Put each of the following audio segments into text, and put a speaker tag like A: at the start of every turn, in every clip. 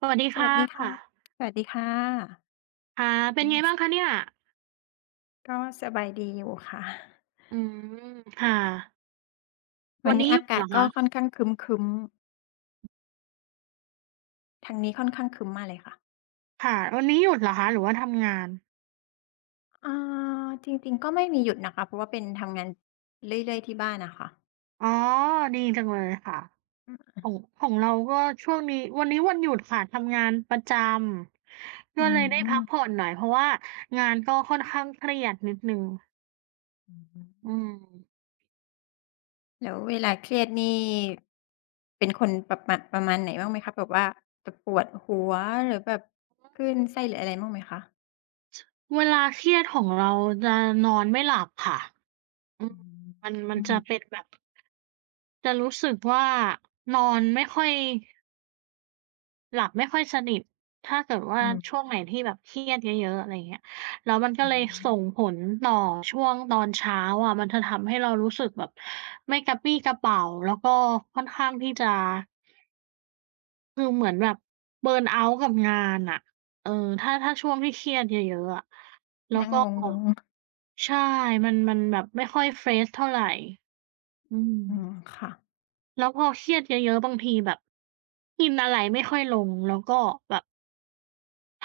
A: สวัสดี
B: ส
A: ค่
B: วัสดีค่ะ
A: ะ
B: สวัสดีค่ะ
A: ค่ะเป็
B: อื
A: น
B: ม
A: ไง
B: ส
A: บ้างคะเนี่ย
B: ก็สบายดีอยู่ค่ะ
A: อืมค่ะ
B: วั
A: วั
B: น
A: น
B: นี้
A: นี้ห
B: อา
A: ยุด
B: กา
A: เห
B: ศ
A: รอ
B: ก็
A: คะ
B: ค่อนข้างครึ้มๆทางนี้ค่อนข้างครึ้มมาเลยค่ะ
A: ค่ะวันนี้หยุดเหรอคะหรือว่าทำงาน
B: อาจริงๆก็ไม่มีหยุดนะคะเพราะว่าเป็นทำงานเรื่อยๆที่บ้านอะค่ะ
A: อ๋อดีจังเลยค่ะ
B: อืม
A: ของของเราก็ช่วงนี้วันนี้วันหยุดค่ะทำงานประจำ
B: อ
A: ก็เลยได้พักผ่อ
B: ื
A: นหน่อยเพราะว่างานก็ค่อนข้างเครียดนิดหนึ่ง
B: อฮึ
A: อืม
B: แล้วเวลาเครียดนี่เป็นคนประมาณไหนบ้างไหมคะแบบว่าจะปวดหัวหรือแบบคลื่นไส้หรืออะไรบ้างไหมคะ
A: เวลาเครียดของเราจะนอนไม่หลับค่ะอืม
B: อื
A: มัน
B: อื
A: จะ
B: ม
A: เป็นแบบจะรู้สึกว่านอนไม่ค่อย หลับไม่ค่อยสนิทถ้าเกิดว่า
B: อืม
A: ช่วงไหนที่แบบเครียดเยอะๆอะไรอย่างเงี้ยแล้วมันก็
B: อื
A: เลย
B: ม
A: ส่งผลต่อช่วงตอนเช้าอะมันจะทำให้เรารู้สึกแบบไม่กระปรี้กระเปร่าแล้วก็ค่อนข้างที่จะคือเหมือนแบบเบิร์นเอาต์กับงานน่ะเออถ้าช่วงที่เครียดเยอะๆอะแล้ว
B: นั่ง
A: ก็
B: งง
A: ใช่มันแบบไม่ค่อยเฟรชเท่าไรอื
B: ๆอืม
A: ม
B: ค่ะ
A: แล้วพอเครียดเยอะๆบางทีแบบกินอะไรไม่ค่อยลงแล้วก็แบบ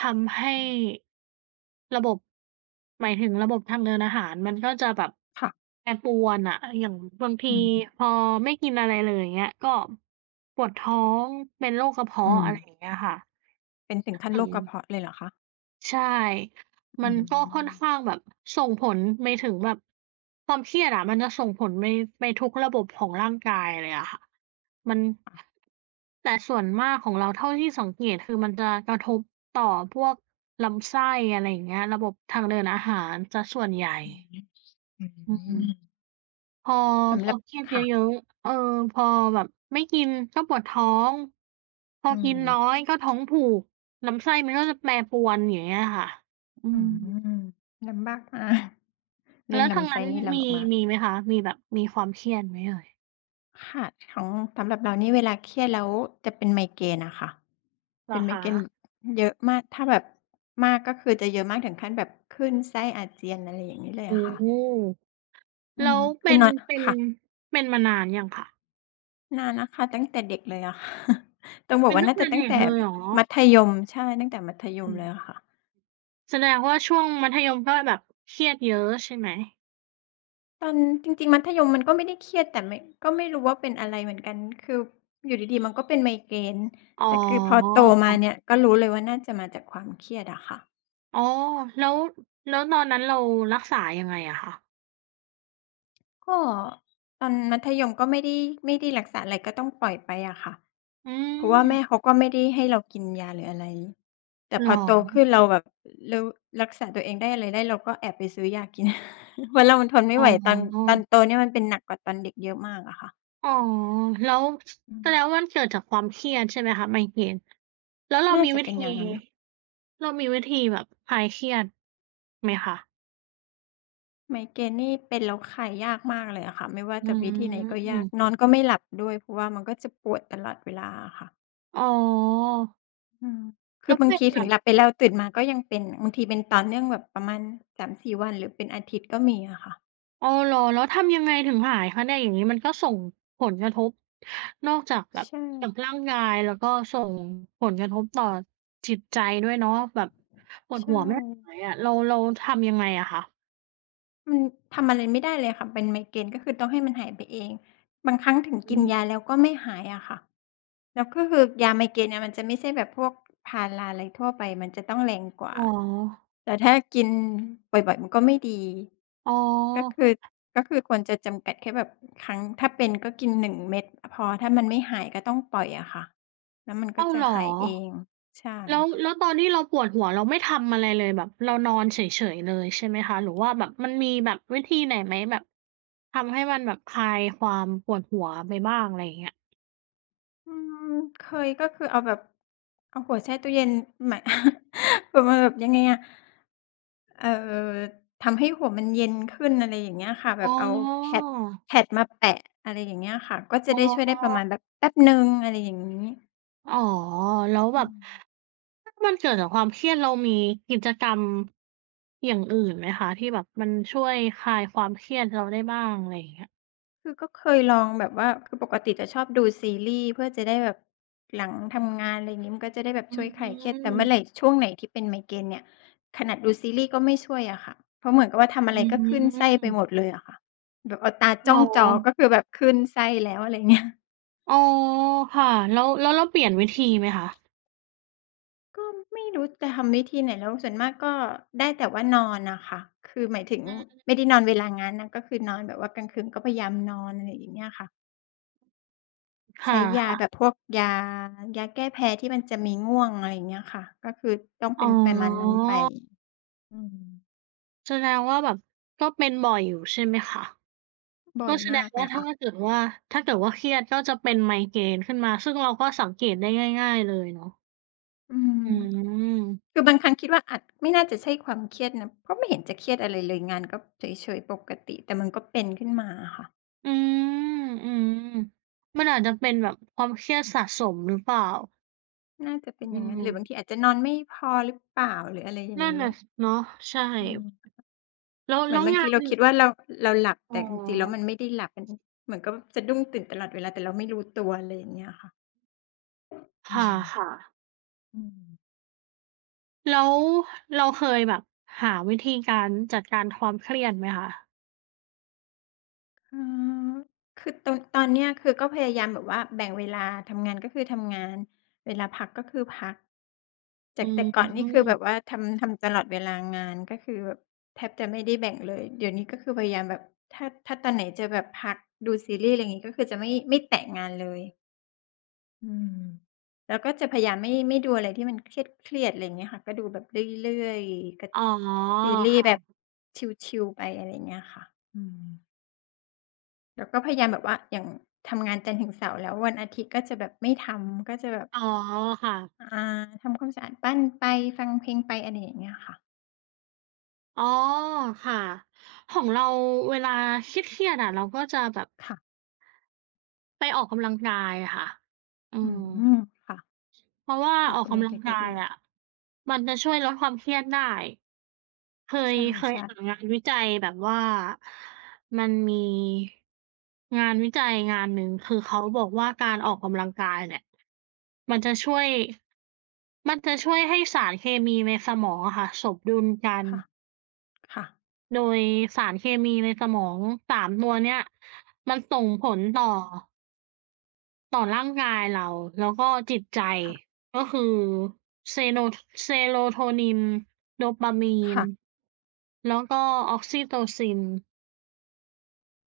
A: ทำให้ระบบหมายถึงระบบทางเดินอาหารมันก็จะแบบ
B: ค่ะ
A: แปรปรวนอะอย่างบางที
B: อืม
A: พอไม่กินอะไรเลยอย่างเงี้ยก็ปวดท้องเป็นโรคกระ
B: อื
A: เพาะ
B: ม
A: อะไรอย่างเงี้ยค่ะ
B: เป็นถึงขั้นโร
A: อื
B: คก
A: ม
B: ระเพาะเลยเหรอคะ
A: ใช่
B: อื
A: มัน
B: ม
A: ก็ค่อนข้างแบบส่งผลไปถึงแบบความเครียดอะมันจะส่งผลไปทุกระบบของร่างกายเลยอะค่ะ มัน
B: ค่ะ
A: แต่ส่วนมากของเราเท่าที่สังเกตคือมันจะกระทบต่อพวกลำไส้อะไรอย่างเงี้ยระบบทางเดินอาหารเสียส่วนใหญ่
B: อืม
A: อื
B: อื
A: ม
B: ม
A: พอ
B: สำ
A: พ
B: ห
A: อ
B: รับ
A: เครียด
B: ค่ะ
A: เยอะๆเออพอแบบไม่กินก็ปวดท้องพอ
B: อื
A: กิ
B: ม
A: นน้อยก็ท้องผูกลำไส้มันก็จะแปรปรวนอย่างเงี้ยค่ะอื
B: อื
A: ม
B: มลำบากมากเรื่อ
A: แล้
B: ง
A: วทาง
B: ลำ
A: นั้
B: ไส้
A: น
B: นี่ลำ
A: มี
B: บากมาก
A: ไหมคะมีแบบมีความเครียดไหมเอ่ย
B: ค่ะของสำหรับเรานี่เวลาเครียดแล้วจะเป็นไมเกรนอะค่ะ
A: เหร
B: เป็
A: อ
B: นไมเกรน
A: คะ
B: เยอะมากถ้าแบบมากก็คือจะเยอะมากถึงขั้นแบบคลื่นไส้อาเจียนอะไรอย่างงี้เลย
A: โอ
B: อะค่ะ
A: ้
B: อื
A: แล้
B: ม
A: ว
B: คื
A: เป็
B: อ
A: น
B: นอน
A: เป็น
B: ค่ะ
A: เป็นมานานยังคะ
B: นานแล้วค่ะตั้งแต่เด็กเลยอะ ค่ะต้องบอก
A: เป็น
B: ว่า
A: ตั้ง
B: น่าจะ
A: แต่
B: ตั้ง
A: เด็ก
B: แต่
A: เลยเหรอ
B: มัธยมใช่ตั้งแต่มัธย
A: อื
B: มเลยอะ
A: ม
B: ค่ะ
A: แสดงว่าช่วงมัธยมก็แบบเครียดเยอะใช่ไหม
B: ตอนจริงๆมัธยมมันก็ไม่ได้เครียดแต่ไม่ก็ไม่รู้ว่าเป็นอะไรเหมือนกันคืออยู่ดีๆมันก็เป็นไมเกรน
A: อ๋
B: แต่คือพอ
A: อ
B: โตมาเนี่ยก็รู้เลยว่าน่าจะมาจากความเครียดอะค่ะ
A: อ๋อแล้วแล้วตอนนั้นเรารักษายังไงอะคะ
B: ก็ตอนมัธยมก็ไม่ได้รักษาอะไรก็ต้องปล่อยไปอะค่ะ
A: อื
B: เพราะว่าแม่
A: ม
B: เขาก็ไม่ได้ให้เรากินยาหรืออะไรแต่
A: เหร
B: พอ
A: อ
B: โตขึ้นเราแบบเรารักษาตัวเองได้อะไรได้เราก็แอบไปซื้อยากิน เพราะเรามันทนไม่
A: อ๋
B: ไหวต
A: อ
B: อนโตเนี่ยมันเป็นหนักกว่าตอนเด็กเยอะมากอะค่ะ
A: อ๋อแล้ว
B: อื
A: แสดงว่า
B: ม
A: มันเกิดจากความเครียดใช่ไหมคะไมเกรนแล้วเรา
B: น่า
A: มี
B: จะ
A: วิ
B: เป็น
A: ธี
B: อย่างนั้น
A: เรามีวิธีแบบคลายเครียดไหมคะ
B: ไมเกรนนี่เป็นแล้วคลายยากมากเลยอะค่ะไม่ว่า
A: อื
B: จะวิธีไหนก็ยาก
A: ม
B: นอนก็ไม่หลับด้วยเพราะว่ามันก็จะปวดตลอดเวลาอะค่ะ
A: อ๋อ
B: อืมคื
A: แล้
B: อ
A: ว
B: บาง
A: เป็น
B: ที
A: แบ
B: ถึง
A: บ
B: หลับไปแล้วตื่นมาก็ยังเป็นบางทีเป็นต่อเนื่องแบบประมาณสามสี่วันหรือเป็นอาทิตย์ก็มีอะค่ะ
A: อ๋อเหรอแล้วทำยังไงถึงหายคะเนี่ยอย่างงี้มันก็ส่งผลกระทบนอกจากแบบ
B: ใช่
A: กับร่างกายแล้วก็ส่งผลกระทบต่อจิตใจด้วยเนาะแบบปวด
B: ใช่
A: หัวไม่หายอะเราทำยังไงอะคะ
B: มันทำอะไรไม่ได้เลยค่ะเป็นไมเกรนก็คือต้องให้มันหายไปเองบางครั้งถึงกิ
A: อื
B: นยา
A: ม
B: แล้วก็ไม่หายอะค่ะแล้วก็คือยาไมเกรนเนี่ยมันจะไม่ใช่แบบพวกพาราอะไรทั่วไปมันจะต้องแรงกว่า
A: เหรอ
B: แต่ถ้ากินบ่อยๆมันก็ไม่ดี
A: อ๋อ
B: ก็คือก็คือควรจะจำกัดแค่แบบครั้งถ้าเป็นก็กิน1เม็ดพอถ้ามันไม่หายก็ต้องปล่อยอะค่ะแล้วมันก็
A: อ้าว
B: จะ
A: เหรอ
B: หายเองใช่
A: แล้ว
B: ค่ะ
A: แล้วตอนที่เราปวดหัวเราไม่ทำอะไรเลยแบบเรานอนเฉยๆเลยใช่ไหมคะหรือว่าแบบมันมีแบบวิธีไหนไหมแบบทำให้มันแบบคลายความปวดหัวไปบ้างอะไรอย่างเงี้ย
B: อืมเคยก็คือเอาแบบเอาหัวแช่ตู้เย็นหมาย ประมาณแบบยังไงอะเอ่อทำให้หัวมันเย็นขึ้นอะไรอย่างเงี้ยค่ะแบ
A: อ๋
B: บ
A: อ
B: เอาแพดแพดมาแปะอะไรอย่างเงี้ยค่ะก็จะ
A: อ๋อ
B: ได้ช่วยได้ประมาณแบบแป๊บหนึ่งอะไรอย่างงี้
A: อ๋อแล้วแบ
B: อื
A: บ
B: ม
A: ถ้ามันเกิดจากความเครียดเรามีกิจกรรมอย่างอื่นไหมคะที่แบบมันช่วยคลายความเครียดเราได้บ้างอะไรอย่างเงี้ย
B: คือก็เคยลองแบบว่าคือปกติจะชอบดูซีรีส์เพื่อจะได้แบบหลังทำงานอะไรอย่างงี้มันก็จะได้แบบ
A: อื
B: ช่วยคลายเครียดแต่
A: ม
B: เมื่อไหร่ช่วงไหนที่เป็นไมเกรนเนี่ยขนาดดูซีรีส์ก็ไม่ช่วยอะค่ะเพราะเหมือนกับว่าทำอะ
A: อื
B: ไรก็คลื่นไส้ไปหมด
A: ม
B: เลยอะค่ะแบบเอาตา
A: เหร
B: จ้อ
A: อ
B: งจอก็คือแบบคลื่นไส้แล้วอะไรเงี้ย
A: อ๋อค่ะแล้วเราเปลี่ยนวิธีไหมคะ
B: ก็ไม่รู้จะทำวิธีไหนแล้วส่วนมากก็ได้แต่ว่านอนน่ะค่ะคือหมายถึง
A: อืม
B: ไม่ได้นอนเวลางานนะก็คือนอนแบบว่ากลางคืนก็พยายามนอนอะไรอย่างเงี้ยค่ะ
A: ค่
B: ใช้ยาแบบ
A: ะ
B: พวกยาแก้แพ้ที่มันจะมีง่วงอะไรอย่างเงี้ยค่ะก็คือต้อง
A: ๆอ๋
B: เป็
A: อ
B: นประมาณนั้นไปอืม
A: แสดงว่าแบบก็เป็นบ่อยอยู่ใช่ไหมคะ
B: บ่อ
A: ก็
B: ย
A: แสด
B: มา
A: ง
B: กเล
A: ว่า
B: ยค่ะ
A: ถ้าเกิดว่าเครียดก็จะเป็นไมเกรนขึ้นมาซึ่งเราก็สังเกตได้ง่ายๆเลยเนาะ
B: อืม
A: อืม
B: คือบางครั้งคิดว่าอาจไม่น่าจะใช่ความเครียดนะเพราะไม่เห็นจะเครียดอะไรเลยงานก็เฉยๆปกติแต่มันก็เป็นขึ้นมาอะค่ะ
A: อืมอืมมันอาจจะเป็นแบบความเครียดสะสมหรือเปล่า
B: น่าจะเป็นอ
A: อื
B: ย่างงั้น
A: ม
B: หรือบางทีอาจจะนอนไม่พอหรือเปล่าหรืออะไรอย่าง
A: นั่น
B: งี้
A: น่ะสเนาะใช่
B: อืม
A: แล้ว
B: เหมือ
A: แล้
B: น
A: ว
B: บาง
A: งา
B: ที
A: น
B: เรา
A: มัน
B: คิดว่าเราหลับ
A: อ๋
B: แต่จริงๆแล้วมัน
A: อ
B: ไม่ได้หลับมันเหมือนกับสะดุ้งตื่นตลอดเวลาแต่เราไม่รู้ตัวอะไรอย่างเงี้ยค่ะอื
A: ค่
B: ม
A: ะ
B: อืม
A: ๆแล้วเราเคยแบบหาวิธีการจัดการความเครียดไหมคะ
B: อ๋อคือตอนเนี้ยคือก็พยายามแบบว่าแบ่งเวลาทำงานก็คือทำงานเวลาพักก็คือพัก
A: อื
B: จากแต่ก่อนนี่คือแบบ
A: ม
B: ว่าทำตลอดเวลางานก็คือแบบแทบจะไม่ได้แบ่งเลยเดี๋ยวนี้ก็คือพยายามแบบถ้าตอนไหนจะแบบพักดูซีรีส์อะไรงี้ก็คือจะไม่แตะงานเลยอืมแล้วก็จะพยายามไม่ดูอะไรที่มันเครียดๆอะไรอย่างเงี้ยค่ะก็ดูแบบเรื่อยๆกะ
A: อ๋อ
B: ซีรีส์แบบ
A: ค่ะ
B: ชิลๆไปอะไรอย่างเงี้ยค่ะอืม แล้วก็พยายามแบบว่าอย่างทำงานจันทร์ถึงเสาร์แล้ววันอาทิตย์ก็จะแบบไม่ทำก็จะแบบ
A: อ๋อค่ะ
B: อ่าทำความสะอาดบ้านไปฟังเพลงไปอะไรอย่างเงี้ยค่ะ
A: อ๋อค่ะของเราเวลาเครียดๆอะเราก็จะแบบ
B: ค่ะ
A: ไปออกกำลังกายค่ะอื
B: อื
A: ม
B: มค่ะ
A: เพราะว่า
B: ออ
A: อ
B: ก
A: อก
B: กำลัง
A: กำลั
B: กา
A: ง
B: ยก็
A: กาย
B: ดี
A: อะมันจะช่วยลดความเครียดได้ เค
B: ใช
A: ยเคย
B: ่
A: อ่านงานวิจัยแบบว่ามันมีงานวิจัยงานหนึ่งคือเขาบอกว่าการออกกำลังกายเนี่ย มันจะช่วย มันจะช่วยให้สารเคมีในสมองอะค่ะสมดุลกัน
B: ๆค่ะค่ะ
A: โดยสารเคมีในสมอง3ตัวเนี้ยมันส่งผลต่อ ต่อร่างกายเราแล้วก็จิตใจ
B: ค่ะ
A: ก็คือเซโน Serotonin Dopamine
B: ค่ะ
A: แล้วก็ Oxytocin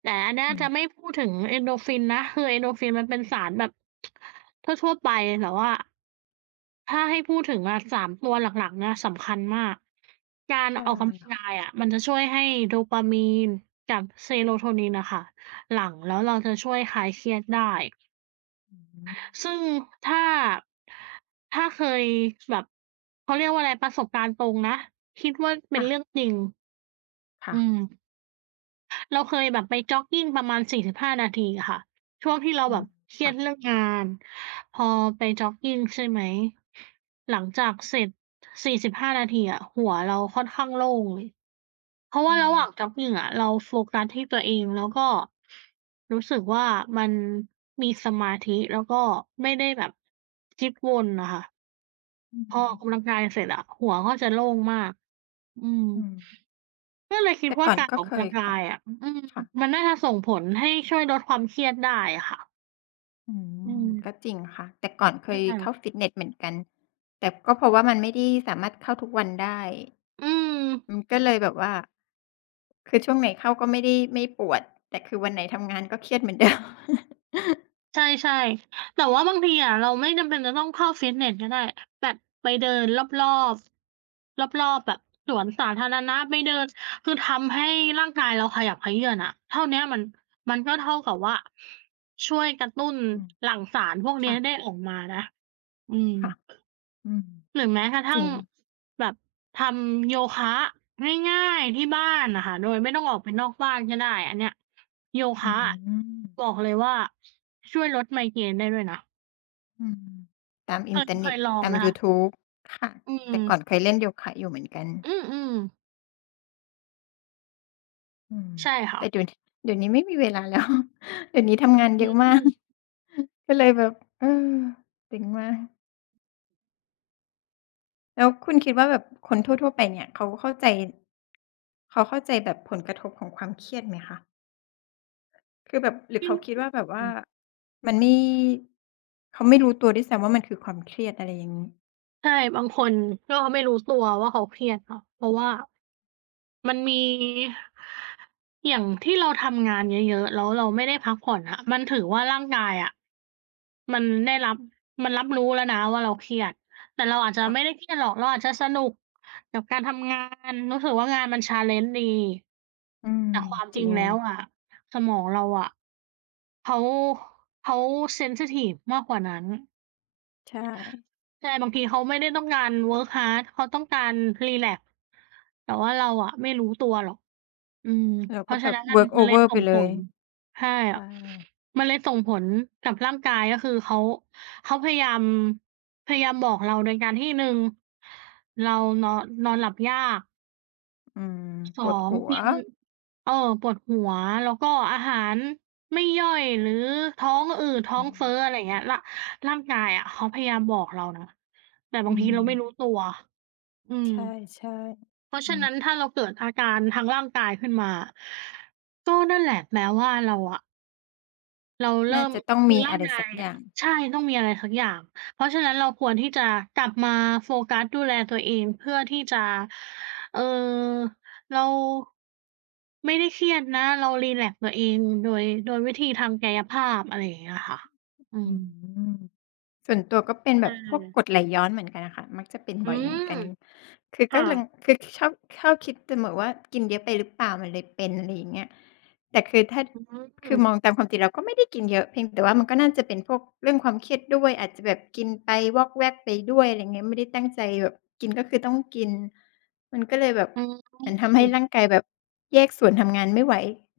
A: แต่อันเนี้ย
B: อืม
A: จะไม่พูดถึง Endorphin นะคือ Endorphin มันเป็นสารแบบทั่วๆไปแต่ว่าถ้าให้พูดถึงอะสามตัวหลักๆเนี่ยสำคัญมากการ
B: ใช่
A: ออกกำลัง
B: ค่ะ
A: กายอะมันจะช่วยให้ Dopamine กับ Serotonin น่ะค่ะหลั่งแล้วเราจะช่วยคลายเครียดได้
B: อืม
A: ซึ่งถ้าถ้าเคยแบบเขาเรียกว่าอะไรประสบการณ์ตรงนะคิดว่าเป็น
B: ค่ะ
A: เรื่องจริง
B: ค่ะ
A: อืมเราเคยแบบไปจ็อกกิงประมาณ45นาทีอะค่ะช่วงที่เรา
B: อื
A: แบ
B: ม
A: บเครีย
B: ค่ะ
A: ดเรื่องงานพอไปจ็อกกิงใช่ไหมหลังจากเสร็จ45นาทีอะหัวเราค่อนข้างโล่งเลย เพราะ
B: อื
A: ว่าระ
B: ม
A: หว่างจ็อกกิงอะเราโฟกัสที่ตัวเองแล้วก็รู้สึกว่ามันมีสมาธิแล้วก็ไม่ได้แบบคิดวนน่ะค่ะ
B: อือ
A: พอ
B: ฮึ
A: ออกกำลังกายเสร็จอะหัวก็จะโล่งมากอืม
B: อืม
A: ก็เลยคิด
B: แต่
A: ว่า
B: ก่อน
A: การ
B: ก็
A: ออก
B: เค
A: กำ
B: ย
A: ลัง
B: ค่ะ
A: กายอะอืม
B: ค่ะ
A: มันน่าจะส่งผลให้ช่วยลดความเครียดได้อะค่ะ
B: อื
A: อื
B: ม
A: ม
B: ก็จริงค่ะแต่ก่อนเคย
A: ใช่
B: เข้าฟิตเนสเหมือนกันแต่ก็เพราะว่ามันไม่ได้สามารถเข้าทุกวันได้
A: อืม
B: มันก็เลยแบบว่าคือช่วงไหนเข้าก็ไม่ได้ไม่ปวดแต่คือวันไหนทำงานก็เครียดเหมือนเดิม
A: ใช่ๆแต่ว่าบางทีอะเราไม่จำเป็นจะต้องเข้าฟิตเนสก็ได้แบบไปเดินรอบๆรอบๆแบบสวนสาธารณะไปเดิน คือทำให้ร่างกายเราขยับเขยื้อนอะเท่าเนี้ยมันก็เท่ากับว่าช่วยกระตุ้น
B: อืม
A: หลั่งสารพวกเนี้ย
B: ค่ะ
A: ได้ออกมานะอืม
B: ค่ะอืม
A: หรือแม้กระ
B: จ
A: ทั่
B: ริ
A: ง
B: ง
A: แบบทำโยคะง่ายๆที่บ้านน่ะค่ะโดยไม่ต้องออกไปนอกบ้านก็ได้อันเนี้ยโย
B: อื
A: คะ
B: ม
A: บอกเลยว่าช่วยลดไมเกรนได้ด้วยนะ
B: อืมตามอิ
A: เค
B: น
A: ย
B: เทอร์
A: เค
B: เน็ต
A: ยลอง
B: ตาม
A: ไหม
B: ยู
A: คะ
B: ทูบค่ะ
A: อื
B: แต่
A: ม
B: ก่อนเคยเล่นโยคะอยู่เหมือนกัน
A: อืม
B: อืม
A: ๆใช่ค่ะ
B: แต่เดี๋ยวนี้ไม่มีเวลาแล้ว เดี๋ยวนี้ทำงาน
A: อื
B: เยอะมาก
A: ม
B: ก็เลยแบบเออเจ๋งมากแล้วคุณคิดว่าแบบคนทั่วๆไปเนี่ยเขาเข้าใจแบบผลกระทบของความเครียดไหมคะคือแบบหรือ
A: อื
B: เขาคิดว่าแบบว่า
A: ม
B: มันไม่เขาไม่รู้ตัวด้วยซ้ำว่ามันคือความเครียดอะไรอย่างงี้
A: ใช่บางคนก็ไม่รู้ตัวว่าเขาเครียดเนาะเพราะว่ามันมีอย่างที่เราทำงานเยอะๆแล้วเราไม่ได้พักผ่อนอะมันถือว่าร่างกายอะ มันได้รับมันรับรู้แล้วนะว่าเราเครียดแต่เราอาจจะ
B: ค่ะ
A: ไม่ได้เครียดหรอกเราอาจจะสนุกกับการทำงานรู้สึกว่างานมัน challenge ดี
B: อืม
A: แต่ความ
B: จ
A: จ
B: ริ
A: ริง
B: ง
A: แล้วอะสมองเราอะเขาเขาเซนซิทิฟมากกว่านั้น
B: ใช่
A: ใช่บางทีเขาไม่ได้ต้องการ work hard เขาต้องการรีแลกซ์แต่ว่าเราอะไม่รู้ตัวหรอก อืม
B: เรา
A: เพ
B: ก็
A: ราะ
B: แบ
A: ฉะ
B: บ
A: นั้นมัน
B: work
A: มันเลย
B: over
A: ส่
B: ไป
A: ง
B: เล
A: ผ
B: ย
A: ลใช่
B: ใช่
A: มันเลยส่งผลกับร่างกายก็คือเขาเขาพยายามบอกเราโดยการที่1เรานอนนอนหลับยาก
B: อืมปวด
A: 2
B: หัว
A: กินเออปวดหัวแล้วก็อาหารไม่ย่อยหรือท้องอืดท้อ
B: อื
A: งเฟ้ออะ
B: ม
A: ไรอย่างเงี้ยร่างกายอะเขาพยายามบอกเรานะแต่
B: อื
A: บางที
B: ม
A: เราไม่รู้ตัวอื
B: ใ
A: ม
B: ช่
A: เพ
B: ๆ
A: ราะ
B: อื
A: ฉะ
B: ม
A: นั้นถ้าเราเกิดอาการทางร่างกายขึ้นมาก็นั่นแหละแปลว่าเราอะเราเริ่
B: น่า
A: ม
B: จะต้อง
A: คือ
B: มี
A: ร่า
B: อะ
A: ง
B: ไร
A: กา
B: สัก
A: ย
B: อ
A: อะ
B: ย่าง
A: ใช่ต้องมีอะไรสักอย่างเพราะฉะนั้นเราควรที่จะกลับมาโฟกัสดูแลตัวเองเพื่อที่จะเอ่อเราไม่ได้เครียดนะเรารีแลกซ์ตัวเองโดยวิธีทางกายภาพอะไรอย่างเงี้ยค่ะอื
B: อื
A: ม
B: ม ส่วนตัวก็เป็น
A: ใช
B: แบบพวกกร
A: ่
B: ดไหลย้อนเหมือนกันอะค่ะมักจะเป็น
A: อื
B: บ่อยเหมือ
A: ม
B: นกันคือก็
A: ค่ะ
B: ลังคือชอบชอบคิดเสมอว่ากินเยอะไปหรือเปล่ามันเลยเป็นอะไรอย่างเงี้ยแต่คือถ้า
A: อืมอื
B: คือ
A: ม
B: มองตามความจริงเราก็ไม่ได้กินเยอะเพียงแต่ว่ามันก็น่าจะเป็นพวกเรื่องความเครียดด้วยอาจจะแบบกินไปวอกแวกไปด้วยอะไรเงี้ยไม่ได้ตั้งใจแบบกินก็คือต้องกินมันก็เลยแบบ
A: อื
B: เหมือนทำให้ร่า
A: ม
B: งกายแบบแยกส่วนทำงานไม่ไหว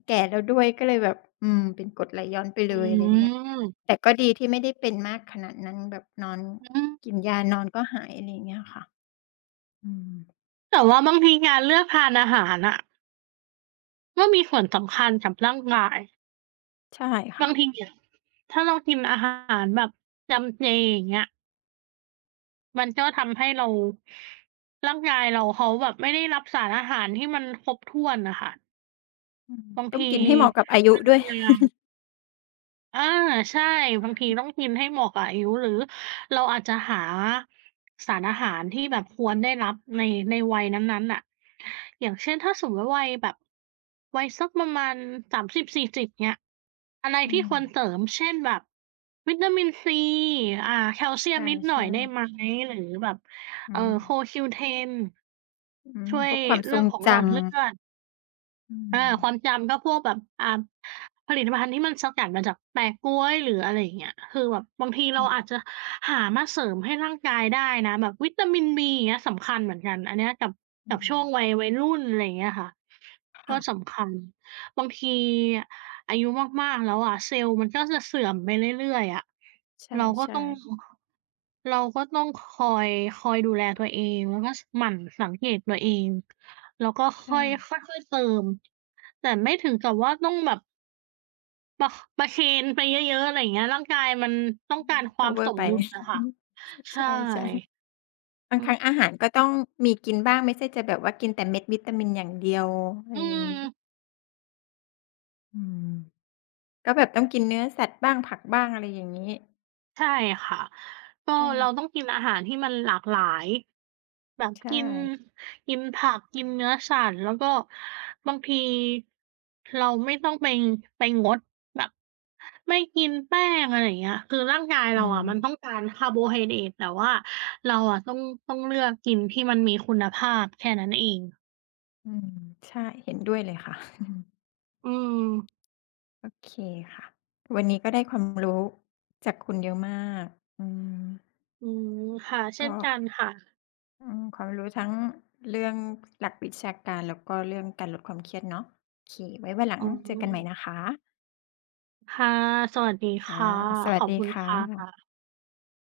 B: แก่แล้วด้วยก็เลยแบบอืมเป็นกรดไหลย้อนไปเลยอะไรเงี้ย
A: อ
B: แต่ก็ดีที่ไม่ได้เป็นมากขนาดนั้นแบบนอน
A: ืม
B: กินยานอนก็หายอะไรอย่างเงี้ยค่ะอืม
A: แต่ว่าบางทีการเลือกทานอาหารน่ะก็มีส่วนสำคัญกับร่างกาย
B: ใช่ค่ะ
A: บางทีอะถ้าเรากินอาหารแบบจำเจอย่างเงี้ยมันก็ทำให้เราร่างกายเราเขาแบบไม่ได้รับสารอาหารที่มันครบถ้วนน่ะค่ะ
B: อืม
A: บาง
B: ต้อง
A: ที
B: กินให้เหมาะกับอายุ
A: การ
B: ด้วย
A: ทำงาน อาใช่บางทีต้องกินให้เหมาะกับอายุหรือเราอาจจะหาสารอาหารที่แบบควรได้รับในวัยนั้นๆน่ะอย่างเช่นถ้าสมมุติว่าวัยแบบวัยสักประมาณ30-40เงี้ยอะไร
B: อื
A: ที่
B: ม
A: ควรเสริมเช่นแบบวิตามินซีอ่าแคลเซีย
B: ใช่
A: มนิดหน่อยได้ไหม
B: ๆ
A: หรือแบบ
B: อืม
A: CoQ10
B: อืม
A: ช่ว
B: พ
A: ย
B: วกความทร
A: เรื่อ
B: ง
A: งของ
B: จ
A: หลอดเลือด
B: ำอื
A: อา
B: ม
A: ความจำก็พวกแบบอ่าผลิตภัณฑ์ที่มันสกัดมาจากแปะก๊้วยหรืออะไรอย่างเงี้ยคือแบบบางที
B: อื
A: เรา
B: ม
A: อาจจะหามาเสริมให้ร่างกายได้นะแบบวิตามินบีอย่างเงี้ยสำคัญเหมือนกันอันเนี้ยกับ
B: อื
A: กับ
B: ม
A: ช่วงวัยวัยรุ่นอะไรอย่างเงี้ยค่ะก็
B: ค่ะ
A: สำคัญบางทีอายุมากๆแล้วอะเซลล์มันก็จะเสื่อมไปเรื่อยๆอะ
B: ใ
A: เราก็
B: ช่
A: ต้องเราก็ต้องคอยคอยดูแลตัวเองแล้วก็สหมั่นสังเกตตัวเอง แล้วก็
B: ๆใช่
A: ค่อยค่อยๆเติมแต่ไม่ถึงกับว่าต้องแบบประประเคนไปเยอะๆอะไรอย่างเงี้ยร่างกายมันต้อ
B: อื
A: ง
B: ม
A: การค
B: ก็
A: วาม
B: เวอ
A: ส
B: ร์
A: ม
B: ไป
A: ดุลอะค่ะใช่
B: ใช่ๆบาง
A: อือ
B: ครั้งอาหารก็ต้องมีกินบ้างไม่ใช่จะแบบว่ากินแต่เม็ดวิตามินอย่างเดียวอะไร
A: อื
B: อย่าง
A: ม
B: งี้อืมก็แบบต้องกินเนื้อสัตว์บ้างผักบ้างอะไรอย่างงี้
A: ใช่ค่ะก็เราต้อ
B: ใช่
A: งกินอาหารที่มันหลากหลาย แบบ
B: ใช่
A: กินกินผักกินเนื้อสัตว์แล้วก็บางทีเราไม่ต้องไปไปงดแบบไม่กินแป้งอะไรอย่างเงี้ยคือร่างกาย
B: อื
A: เรา
B: ม
A: อะมันต้องการคาร์โบไฮเดรตแต่ว่าเราอะต้องเลือกกินที่มันมีคุณภาพแค่นั้นเอง
B: อืมใช่เห็นด้วยเลยค่ะ อืม
A: อืม
B: โอเคค่ะวันนี้ก็ได้ความรู้จากคุณเยอะมากอืม
A: อืมค่ะเช่
B: ก็
A: นกันค่ะ
B: อืมความรู้ทั้งเรื่องหลักวิชาการแล้วก็เรื่องการลดความเครียดเนาะโอเคไว้วันหลัง
A: อ๋อ
B: เจอกันใหม่นะคะ
A: ค่ะสวัสดี
B: ค่ะ
A: ค่ะ
B: สวั
A: ข
B: ส
A: อบ
B: ดี
A: คุณ
B: ค่
A: ค่
B: ะ
A: ะ